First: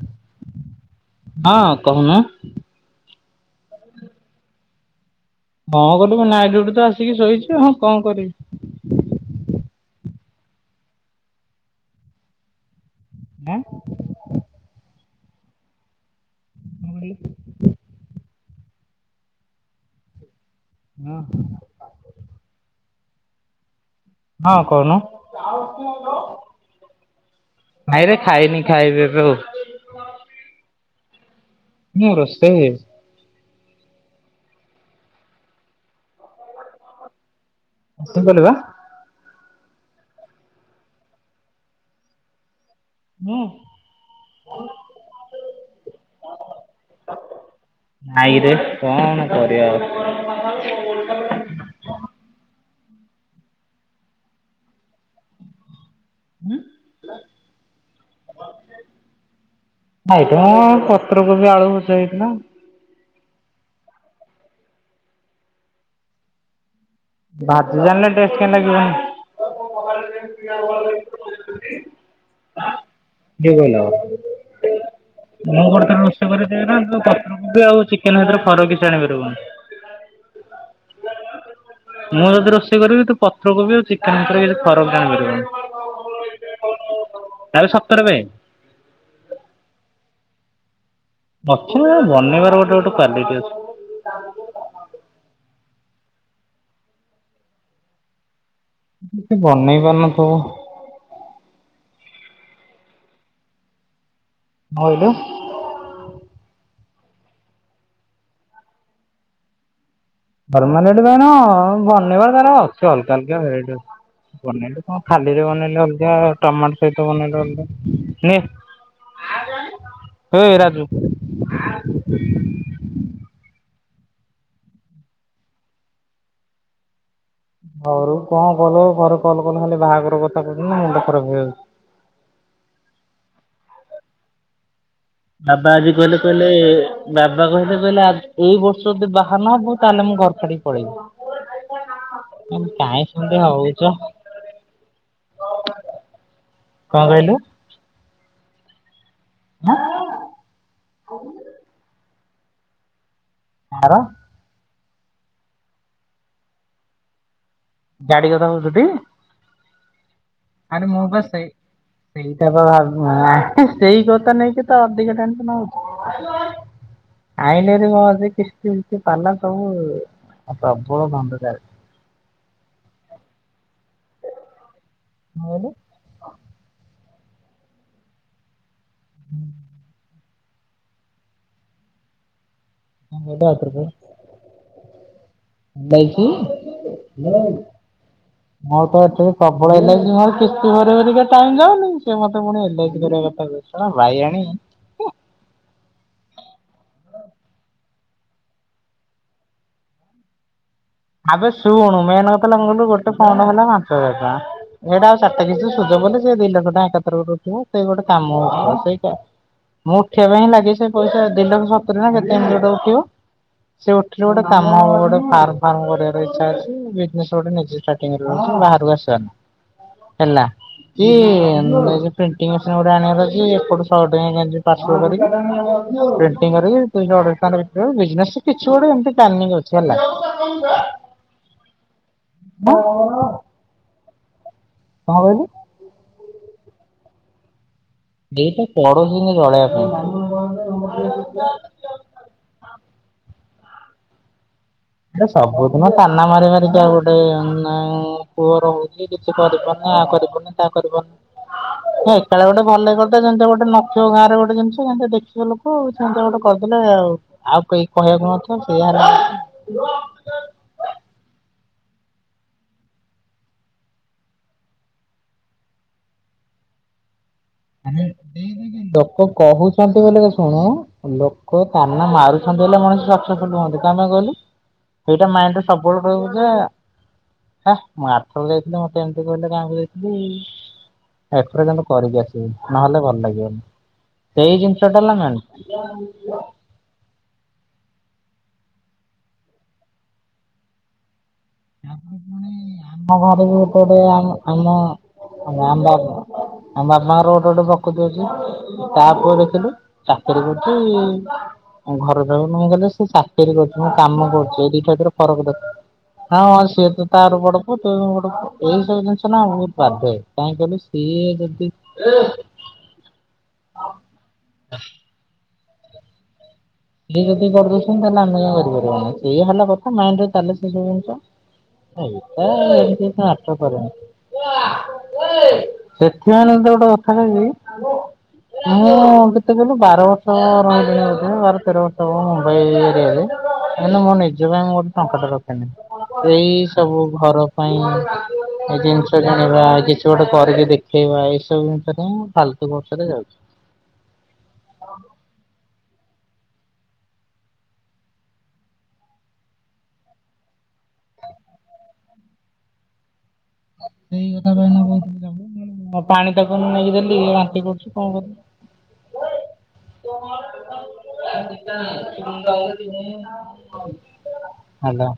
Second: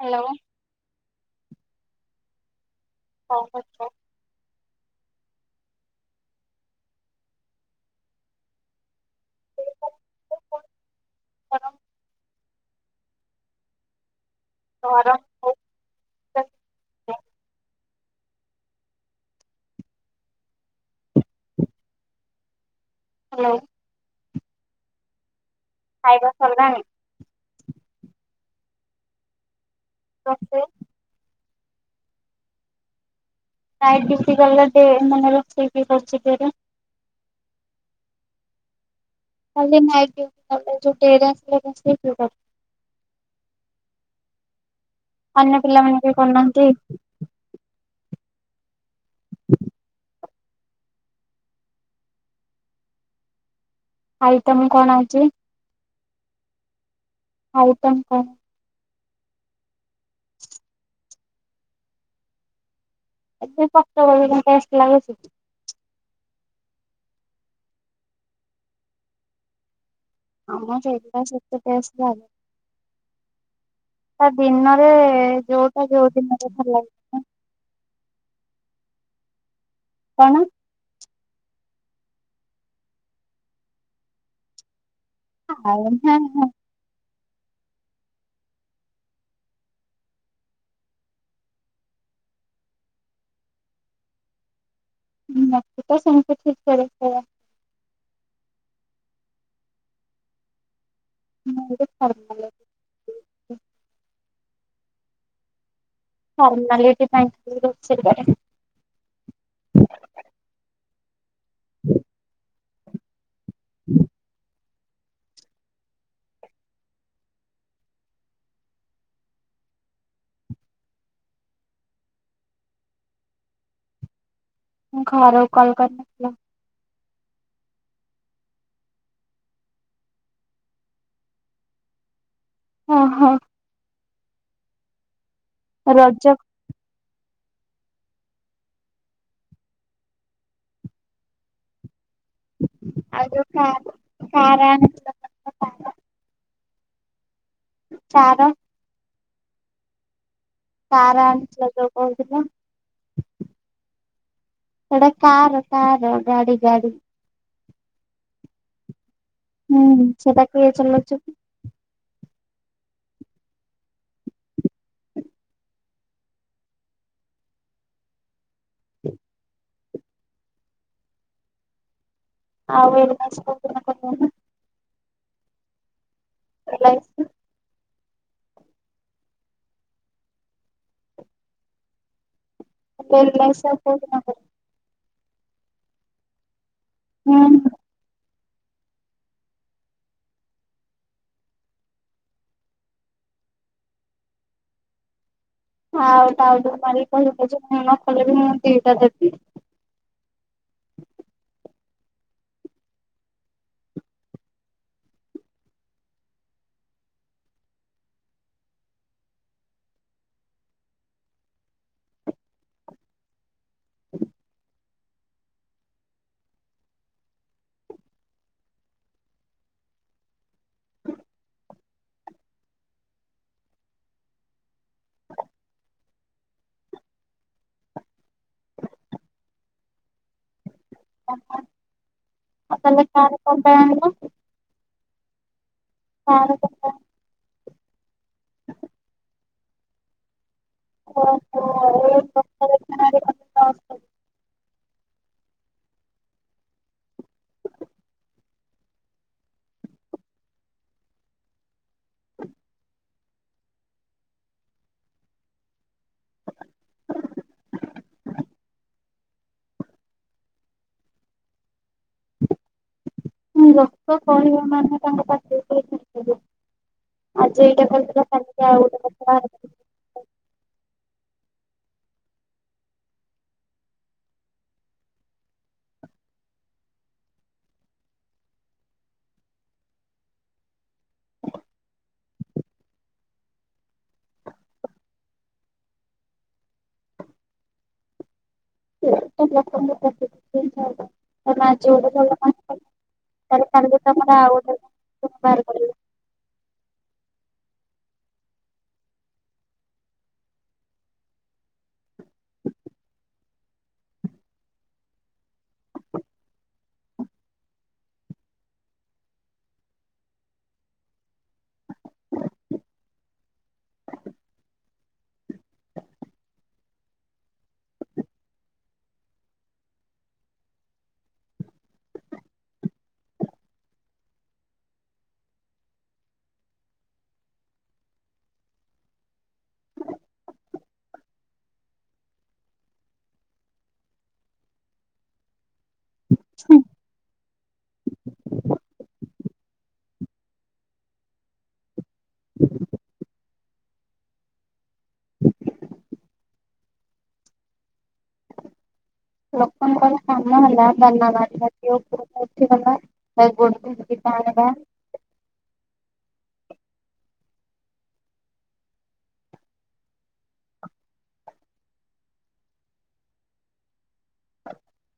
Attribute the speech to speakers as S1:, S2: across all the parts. S1: Hello.
S2: ହଁ କହୁନୁ।
S1: ହଉ ତ
S2: ହଁ କରିବୁ ନାଇଡୁଠ ତ ଆସିକି ଶୋଇଛି ହଁ କଣ କରିବି।
S1: କର
S2: [inaudible]
S1: ଆରାମ ହ
S2: [inaudible] ହଁ।
S1: ହଁ।
S2: ହଁ କହୁନୁ। ଆଉ କ
S1: ଖାଇବା ସରିଲାଣି?
S2: ଭାଇଁରେ ଖାଇନି ଖାଇବେବେଉ।
S1: ଆସେ
S2: ନୂର ଅସ୍ତେ
S1: ନାଇ ଦସିିକଲ ଦେ ମନେଲ ସେି ଖଚେରେ
S2: କେ କଲିବା।
S1: କାଲି ନାଇୁଟ
S2: ହୁଁ।
S1: ଅନ୍ୟ ପିଲା ମାନ ବି କରୁନାହାନ୍ତି।
S2: ନାଇଁରେ କଣ କରିବା ଆଉ।
S1: ଆଇ ତ ମୁଁ କଣ ଅଉଛି।
S2: ହୁଁ।
S1: ହଉ ଟମ କ।
S2: ଆଇଟମ କ ପକୁ ବି ଆଳୁ ଭଜା ହେଇଥିଲା।
S1: ଫକ୍ତ ବ ଟଷ୍ଟ ଲାଗ ସେି
S2: ବାଜି ଜାଣିଲେ ଟେଷ୍ଟ କେ ଲାଗିବନ। ଏ କହିଲ
S1: ଆମ ସେଗୁଡା ସେତେ ଟେଷ୍ଟ ଲାଗେ
S2: ମୁଁ
S1: ତା ଦିନରେ ଯୋଉଟା
S2: ବର୍ତ୍ତମାନ
S1: ଯୋଉ
S2: ରୋଷେଇ
S1: ଦିନରେ
S2: କରିଦିଏ
S1: ଭଲ
S2: ନା
S1: ଲାଗେ।
S2: ପର କୋବି ଆଉ ଚିକେନ ଭିତରେ ଫରକ। [unintelligible]
S1: କଣ?
S2: ମୁଁ ଯଦି ରୋଷେଇ କରିବି ତୁ ପତ୍ର କୋବି ଆଉ ଚିକେନ ଉପରେ [unintelligible]
S1: [unintelligible]
S2: ତାହେଲେ ସତରେ ବେ। ବଫୁ ବନେଇବାର ଗୋଟେ ଗୋଟେ କ୍ଵାଲିଟି ଅଛି।
S1: [unintelligible]
S2: ବନେଇ ପାରୁ ନଥିବ
S1: [unintelligible]
S2: ଭାଉଲୁ
S1: ଫର୍ମାଲିଟି ପାଇଁ ଖାଲି ରୋଷେଇ କରେ।
S2: ଫର୍ମାଲିଟୀ ପାଇଁନାଁ ହଁ ବନେଇ ବାର ତାର ଅଛି ଅଲଗା ଅଲଗା ଭେରାଇଟି ଅଛି ବନେଇଲେ। ହଁ ଖାଲିରେ ବନେଇଲେ ଅଲଗା ଟମାଟୋ ସହିତ ବନେଇଲେ ଅଲଗା ହେ ହେ ରାଜୁ
S1: ହଁ ଖର କୁ କଲ କରିନଥିଲ।
S2: ଘରୁ କୁ କଣ କଲ ଘରୁକୁ କଲ କଲେ ଖାଲି ବାହାଘର କଥା କହୁଚନ୍ତି ମୋ ମୁଣ୍ଡ ଖରାପ ହେଇଯାଉଛି।
S1: ହଁ ହଁ।
S2: ବାବା ଆଜି କହିଲେ
S1: ରଜ
S2: କହିଲେ ବାବା କହିଲେ କହିଲେ ଆ ଏଇ ବର୍ଷ ଯଦି ବାହାନହବୁ ତାହେଲେ ମୁଁ ଘର ଛାଡିକି ପଳେଇବି। କହିଲି କାଇଁ ସେମିତି ହଉଛ କଣ
S1: [unintelligible]
S2: କଣ କହିଲୁ?
S1: କାର
S2: ହଁ।
S1: କାରଆନିଥିଲ ଜଉ କହୁଥିଲ।
S2: କାର
S1: ସେଟା କାର କାର ଗାଡି ଗାଡି
S2: ଗାଡି କଥା କହୁଛୁ ଟି?
S1: ହୁଁ ସେଟାକୁ କିଏ ଚଲଉଚନ୍ତି?
S2: ସେଇ ସେଇଟା ସେଇ କଥା ନେଇକି ତ ଅଧିକ ଟେନସନ ହଉଛି ଆଇଲେ [unintelligible] କିମତି ପାଲା ସବୁ। ଆ ପ୍ରବଳ ବନ୍ଧୁତା ଅଛି।
S1: ଆଉ ଏଇ ନେକ୍ସଟ ପ୍ରୋଗ୍ରାମ ଟା କହୁନ
S2: କଣ କହିଲ?
S1: [unintelligible]
S2: ହୁଁ। କଣ
S1: [unintelligible]
S2: ବାଇକି [unintelligible]
S1: ହୁଁ
S2: ମୋର ତ ଏଠି ପ୍ରବଳ ହେଲାଣି ଯେ ମୋର କିସ୍ତି ଭରି ଭରି ବା ଟାଇମ ଯାଉନି ସେ ମତେ ପୁଣି ଏ ଲା ଇସି କରିବା କଥା କହୁଚି ଶଳା ବାଇଆଣି।
S1: ହଉ ତାହାଲେ [unintelligible]
S2: ଆବେ ଶୁଣୁ ମେନ କଥା ହେଲା ମୋର ଗୋଟେ ଫଣ୍ଡ ହେଲା ପାଞ୍ଚ ହଜାର ଟଙ୍କା ଏଇଟା ଆଉ ସାତ କିସ୍ତି ସୂଜା ପଡିଲେ ସେ ଦି ଲକ୍ଷ ଟଙ୍କା ଏକାଥର ଗୋଟେ ଉଠିବ ସେଇ ଗୋଟେ କାମ ହବ ସେଇଟା ମୁଁ ଉଠିବା ପାଇଁ ହିଁ ଲାଗେ ସେଇ ପଇସା ଦି ଲକ୍ଷ ସତୁରି ନା କେତେ ଏମତୀ ଗୋଟେ ଉଠିବ। ସେ ଉଠିଲେ ଗୋଟେ କାମ ହବ। ଫାର୍ମ ଫାର୍ମ କରିବାର ଇଚ୍ଛା ଅଛି ବିଜନେସ ଗୋଟେ ନିଜେ ଷ୍ଟାର୍ଟିଂ କରିବାର ଅଛି ବାହାରକୁ ଆସିବାର ନାହିଁ ହେଲା କି-କି-କି ଏ ଯଉ ପ୍ରିଣ୍ଟିଙ୍ଗ ମେସିନ ଗୋଟେ ଆଣିବାର ଅଛି ଏପଟୁ ଶହେ ଟଙ୍କିଆ କେମିତି ପାର୍ଶଲ କରିକି ପ୍ରିଣ୍ଟିଙ୍ଗ କରିକି ଦୁଇଶ ଅଢେଇଶ ଟଙ୍କା ରେ ବିକ୍ରି ହେବ ବିକ୍ରି ହେବ ବିଜନେସ କିଛି ଗୋଟେ ଏମିତି ପ୍ଲାନିଙ୍ଗ ଅଛି ହେଲା। [unintelligible]
S1: ଓହୋ।
S2: ହଁ
S1: ଆଉ ତାହଲେ କାର କଣ ପାଇଁ ଆଣିଲ?
S2: କଣ କହିଲୁ?
S1: କାର କଥା।
S2: ଏଇଟା ପଡୋଶୀଙ୍କି ଜଳେଇବା ପାଇଁ। [inaudible]
S1: ପାଇଁ ଆଣିଲ?
S2: ସବୁଦିନ ତାନା ମାରି ମାରିକା ଗୋଟେ ପୁଅ ରହୁଛି କିଛି କରିପାରୁନି ଆ କରିପାରୁନି ତା କରିପାରୁନି ଏକାଳେ ଗୋଟେ ଭଲ କରିଦେ ଯେମିତି ଗୋଟେ ନଖିବ ଗାଁରେ ଗୋଟେ ଜିନିଷ ଯେମିଟି ଦେଖିବେ ଲୋକ ସେମିତିଆ ଗୋଟେ କରିଦେଲେ ଆଉ କେହି କହିବାକୁ ନଥିବେ ସେଇଆହେଲା କଥା [inaudible]
S1: ହଁ ଲୋକ କହିବ ମାନେ ତାଙ୍କ ପାଟି। ଆଜି ଏଇଟା
S2: ମାନେ
S1: କଲୁ କାଲି
S2: ଲୋକ କହୁଛନ୍ତି ବୋଲି ଶୁଣୁ ଲୋକ ତାନା ମାରୁଛନ୍ତି ବଲେ ମଣିଷ ସକ୍ସେସଫୁଲ ହୁଅନ୍ତି କା ପାଇଁ କହିଲୁ ଏଇଟା ମାଇଣ୍ଡରେ ସବୁବେଳେ ରହିବ ଯେ ଆ ମୁଁ ଆର ଥର ଯାଇଥିଲି ମତେ ଏମିତି କହିଲେ ଗାଁ କୁ ଯାଇଥିଲି ଏଥର କିନ୍ତୁ କରିକି ଆସିଲି। ନହେଲେ ଭଲ ଲାଗିବନି ସେଇ ଜିନିଷଟା ହେଲା ମେନ।
S1: [unintelligible] ହବ। [unintelligible]
S2: ଆମ
S1: ତାହେଲେ
S2: ଘରେ
S1: କାଲି
S2: [unintelligible] ଆ
S1: ତମର ଆଉ
S2: ଆମ
S1: ଗୋଟେ
S2: ହଁ ଆମ
S1: ବାହାର କରିବେ
S2: ମାମା-ବାବା ଆମ ମାମା ର ଗୋଟେ ଗୋଟେ ପ୍ରକୃତି ଅଛି ତା ପୁଅ ଦେଖିଲୁ ଚାକିରି କରୁଛି ଘର ଚଳଉନୁ ମୁଁ କଲେ ସେ ଚାକିରି କରୁଛି ମୁଁ କାମ କରୁଛି ଏଇ ଦିଟା ଭିତରେ ଫରକ ଦେଖ। ହଁ ହ ସିଏ ତ ତାର ବଡ ପୁଅ ତୁ ବଡ଼ ପୁଅ ଏଇ ସବୁ ଜିନିଷ ନା ବହୁତ ବାଧେ କାହିଁକି କହିଲୁ ସିଏ ଯଦି [inaudible] ଏ ଯଦି କରିଦଉଛନ୍ତି ତାହଲେ ଆମେ କାହିଁ କରିପାରିବନି ସେଇ ହେଲା କଥା ମେନ ହେଲା ଚାଲେ ସେ ସବୁ ଜିନିଷ ହେଟା ଏମିତି ମ୍ୟାର୍ଟର କରେନି ସେଥିପାଇଁ ଗୋଟେ କଥା କହିବି ମୁଁ କେତେ କହିଲୁ ବାର ବର୍ଷ ରହିଲିଣି ଏଠେ ବାର ଆର ବର୍ଷ ମୁଁ ମୁମ୍ବାଇରେ ମୁଁ ମୋ ନିଜ ପାଇଁ ମୁଁ ଗୋଟେ ଟଙ୍କା ଟେ ରଖେନି ଏଇ ସବୁ ଘର ପାଇଁ ଏ ଜିନିଷ କିଣିବା କିଛି ଗୋଟେ କରିକି ଦେଖେଇବା ଏଇ ସବୁ ଜିନିଷ ଫାଲତୁ ଖର୍ଚ୍ଚରେ ଯାଉଛି।
S1: ଲୋକଙ୍କର କାମ ହେଲା ତାନା ମାରିବା [unintelligible] ଧରିକି ଟାଣିବା
S2: [unintelligible] ପାଣି ତାକୁ ନେଇକି ଦେଲି ବାନ୍ତି କରୁଛି କଣ କରିବି? [inaudible] ହାଲୋ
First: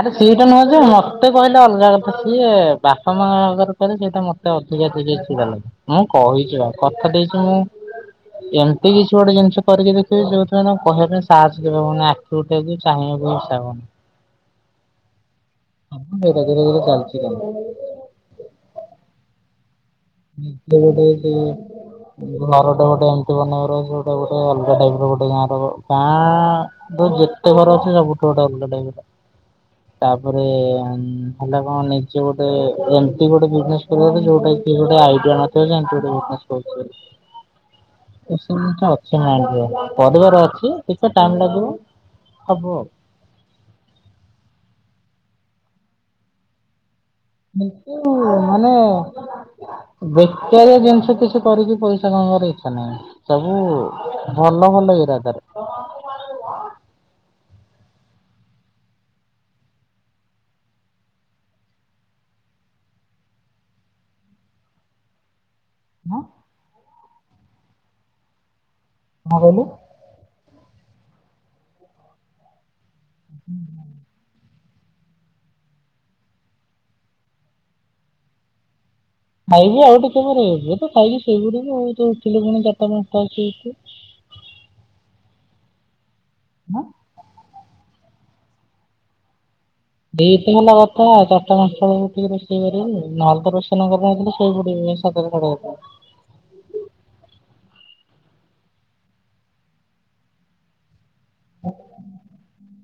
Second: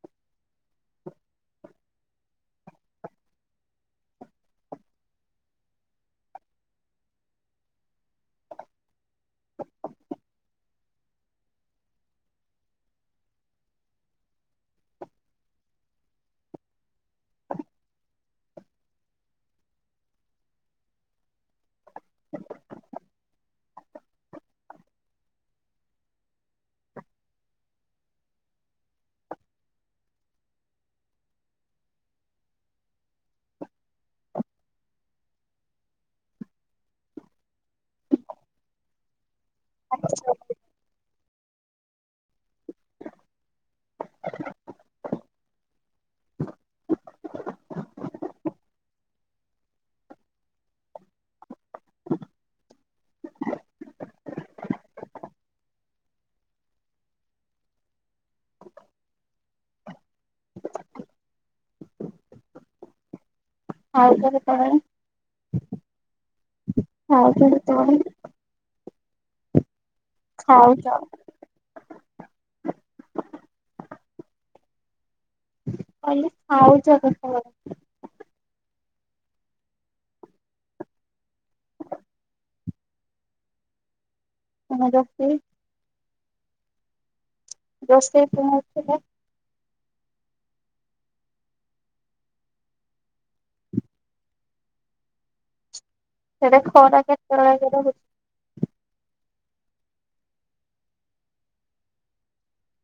S2: ଆରେ ସେଇଟା ନୁହଁ ଯେ ମତେ କହିଲେ ଅଲଗା କଥା ସିଏ ବାପା ମାଙ୍କ ଆଗରେ କହିଲେ ସେଇଟା ମତେ ଅଧିକା ଟିକେ ଚିଡ଼ା ଲାଗେ ମୁଁ କହିଛି ଆଉ କଥା ଦେଇଛି ମୁଁ ଏମିତି କିଛି ଗୋଟେ ଜିନିଷ କରିକି ଦେଖେଇବି ଯୋଉଥିପାଇଁ ତାଙ୍କୁ କହିବା ପାଇଁ ସାହାସ କେବେ ହବନି ଆଖି ଉଠେଇକି ଚାହିଁବାକୁ ଇଛା ହବନି। ହେ ଗେରେଗେରେ ଚାଲଛି ତାଙ୍କର। [inaudible] ନିଜେ ଗୋଟେ ଯଉ ଘରଟା ଗୋଟେ ଏମତି ବନେଇବାର ଯୋଉଟା ଗୋଟେ ଅଲଗା ଟାଇପର ଗୋଟେ ଗାଁ ର ଗାଁ ର ଯେତେ ଘର ଅଛି ସବୁଠୁ ଗୋଟେ ଅଲଗା ଟାଇପର ତାପରେ ହେଲା କଣ ନିଜେ ଗୋଟେ ଏମତି ଗୋଟେ ବିଜନେସ କରିବାର ଅଛି ଯୋଉଟାକି ଗୋଟେ ଆଇଡିଆ ନଥିବ ଯେ ଏମତି ଗୋଟେ ବିଜନେସ କରୁଛି ବୋଲି ଏସବୁ ଜିନିଷ ଅଛି ମାଇଣ୍ଡ କରିବାର ଅଛି ଦେଖିଆ ଟାଇମ ଲାଗିବ ହବ ଆଉ।
S1: [inaudible]
S2: କିନ୍ତୁ ମାନେ ବେକାରିଆ ଜିନିଷ କିଛି କରିକି ପଇସା କମେଇ ବାର ଇଚ୍ଛା ନାହିଁ ସବୁ ଭଲ ଭଲ ଇରାଦାରେ
S1: ଆଉ କେବେ କହେ?
S2: [unintelligible]
S1: ଆଉ କେବେ କହ?
S2: କଣ କହିଲୁ?
S1: ହଉ ଯାଅ।
S2: ହୁଁ।
S1: କାଲି ଆଉଛ ସତକଥା।
S2: ଖାଇବୁ ଆଉ ଟିକେ ପରେ ଇଏତୁ ଖାଇକି ଶୋଇ ପଡ଼ିବୁ ଆଉ ତୁ ଉଠିଲେ ପୁଣି ଚାରିଟା ପାଞ୍ଚଟା ବସିକି ଉଠିବୁ।
S1: ସମଜସ୍ତି
S2: ହଁ
S1: ବେସ୍ତ ତମେ ଥିଲ
S2: ଏଇତ ହେଲା କଥା ଚାରିଟା ପାଞ୍ଚଟା ବେଳକୁ ଉଠିକି ରୋଷେଇ କରିବି ନହେଲେ ତ ରୋଷେଇ କରାନହେଇଥିଲେ ଶୋଇ ପଡିବି ସାତଟା ସାଢେ ସାତଟା
S1: ସେଇଟା ଖରା କେତେବେଳେ କେରେ ହଉଛି।
S2: ହ।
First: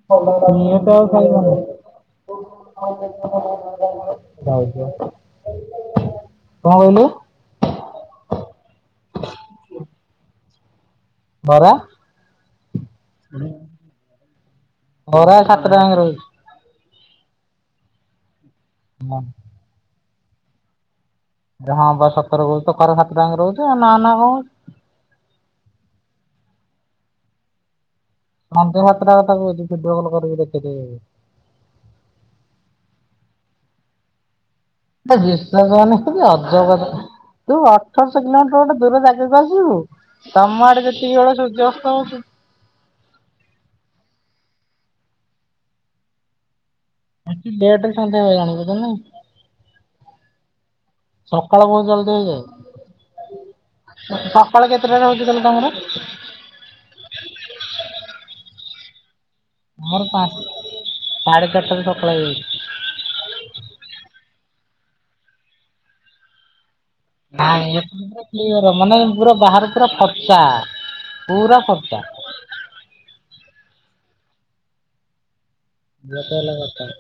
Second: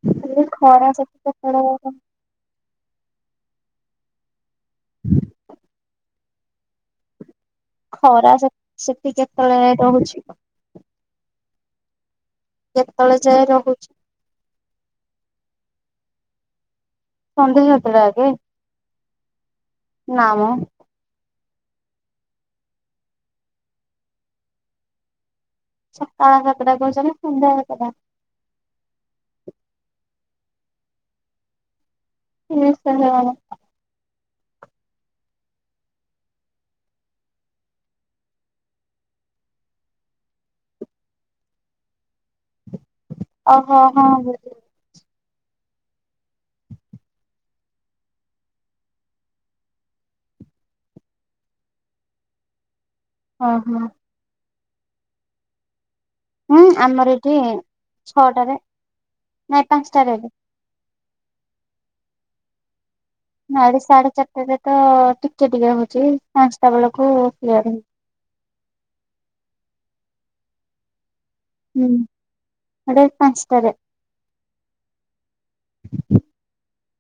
S2: ତ ଆ [unintelligible] ଆ [unintelligible]
S1: ଖାଲି ଖରା ସେଠି କେତେବେଳେ
S2: ହଉ ଯ [unintelligible] କଣ କହିଲୁ?
S1: ଖରା ସେ ସେଠି କେତେବେଳେ ରହୁଛି
S2: ବରା
S1: କେତେଳେ ଯାଏ ରହୁଚୁ?
S2: ଙ୍ଗ ର [unintelligible]
S1: ସନ୍ଧ୍ୟା ସାତ ଟା ହାତେ?
S2: ହଁ।
S1: ନାମ
S2: ହଁ ବା ସତର କହୁଛି ଘରେ ସାତ ଟାଙ୍କେ ରହୁଛ ଆଉ ନା ନା କଣ
S1: ସଖାଳ ସାତ ଟା କହୁଛ ସନ୍ଧ୍ୟା ସାତ ଟା?
S2: ସନ୍ଧ୍ୟା ସାତଟା କଥା କହୁଛି ଭିଡିଓ କଲ କରିବି ଦେଖେଇଦେବି ତତେ।
S1: ହ ସେ ହ [unintelligible]
S2: ବିଶ୍ୱାସ ହୋଉନିକି ଅଜବ କଥା ତୁ ଅଠରଶହ କିଲୋମିଟର ଗୋଟେ ଦୂର ଜାଗାକୁ ଆସିବୁ? ତମ ଆଡେ ଯେତିକି ବେଳେ ସୂର୍ଯ୍ୟାସ୍ତ ହଉଛ
S1: ଓହୋ ହଁ।
S2: ଏଠି ଲେଟରେ ସନ୍ଧ୍ୟ ହୁଏ ଜାଣିଚୁ ତ ନାଇ। ସକାଳ ବହୁତ ଜଲଦି ହେଇଯାଏ।
S1: ହଁ ହଁ।
S2: ସଖାଳ କେତେଟାରେ ହଉଛି କହିଲୁ ତମର?
S1: ହୁଁ ଆମର ଏଠି ଛଅଟାରେ। ନାଇଁ
S2: ଆମର
S1: ପାଞ୍ଚଟାରେ ଏବେ।
S2: ପାଞ୍ଚ ସାଢେ ଚାରିଟା ରେସଖାଳ ହେଇଯାଉଛି।
S1: ଆଡେ ସାଢେ ଚାରିଟରେ ତ ଟିକେ ଟିକେ ହଉଛି ପାଞ୍ଚ ସେତେବେଳକୁ
S2: ନାଇଁ
S1: [unintelligible]
S2: ଏଠି ପୁରା କ୍ଲିୟର ମାନେ ପୁରା ବାହାର ପୁରା ଫର୍ଚା। ପୁରା
S1: ହୁଁ
S2: ଫର୍ଚା
S1: ଆଡେ ପାଞ୍ଚା ଟାରେ
S2: ସେଇଆ ତ ହେଲା କଥା।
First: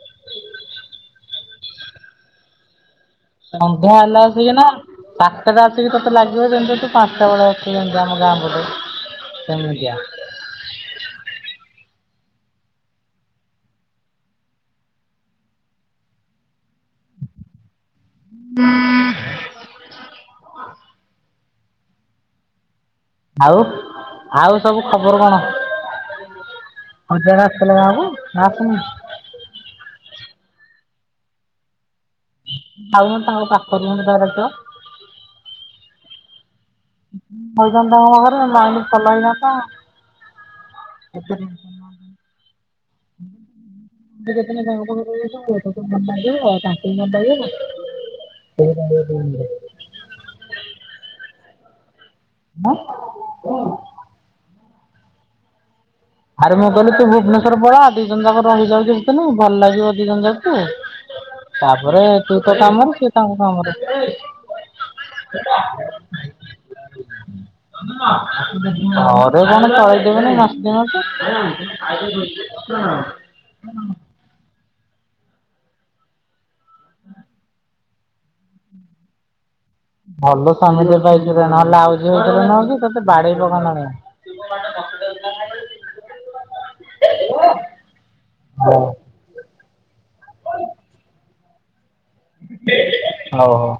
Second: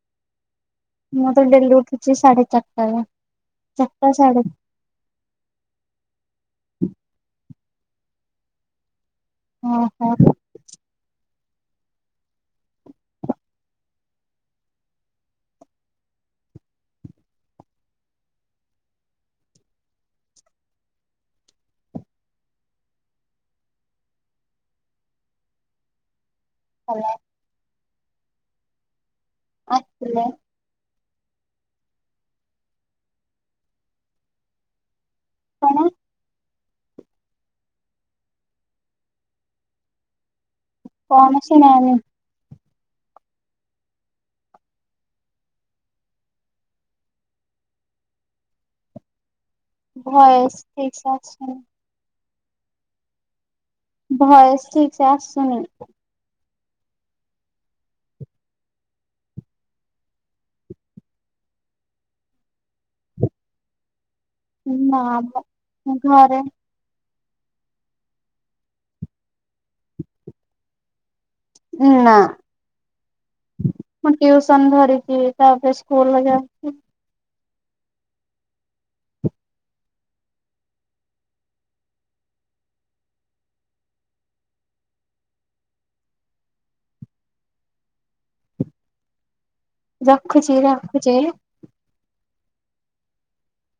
S1: ମୁଁ ତ ଡେଲି ଉଠୁଛି ସାଢେ ଚାରିଟାରେ ।
S2: ସନ୍ଧ୍ୟା ହେଲା ଆଲସିକି ନା ସାତଟା ଟା ଆସିକି ତୋତେ ଲାଗିବ ଯେମିତି ପାଟ ବଡ଼ମ ଗ ଆବଳେ [unintelligible] ସେମିଟିକା
S1: ଓହୋ
S2: [unintelligible] [inaudible] ଆଉ ଆଉ ସବୁ ଖବର କଣ?
S1: ଭଲ
S2: ହଜାଗା ଆସିଥିଲା ବାକୁ ହଁ କ [unintelligible]
S1: ଆସଛ [inaudible]
S2: ଯାଉନ ତାଙ୍କ ପାଖରେ ଘରଛ [unintelligible]
S1: କଣ
S2: ହୋଇ ଜ ହ ଲାଇନ ପଲା ଯ ତ
S1: କଣସି ନା ନାହିଁ।
S2: ଯେୋ ମ ଆଉ ତାଙ୍କୁ ବି ମ [unintelligible]
S1: ଭଏସ ଠିକ ସେ ଆସୁନି।
S2: ହ [inaudible]
S1: ଭଏଜ୍ ଠିକ ସେ ଆସୁନି
S2: ଆରେ ମୁଁ କହିଲି ତୁ ଭୁବନେଶ୍ଵର ପଳା ଦି ଜଣ ଯାକ ରହିଯାଉଛି ସେ ଦିନ ଭଲ ଲାଗିବ ଦି ଜଣ ଯାକୁ ତାପରେ ତୁ ତୋ କାମରେ କିଏ ତାଙ୍କ କାମରେ
S1: ନା ଘରେ
S2: ଘରେ କଣ ଚଳେଇଦବେନି ନାସ୍ତି ମାସ
S1: ନା
S2: ହ ଆ [inaudible]
S1: ତାରେ ସ୍କୁଲ ବାଟେ ଆସୁଛ
S2: ଭଲ ସ୍ୱାମୀଜ ଭକ ନହେଲେ ଆଉଝରେ ନନ୍ତି ତତେ ବାଡେଇ ପକ ହ
S1: ରଖୁଛି ରଖୁଛି।
S2: ହଉ ହଉ।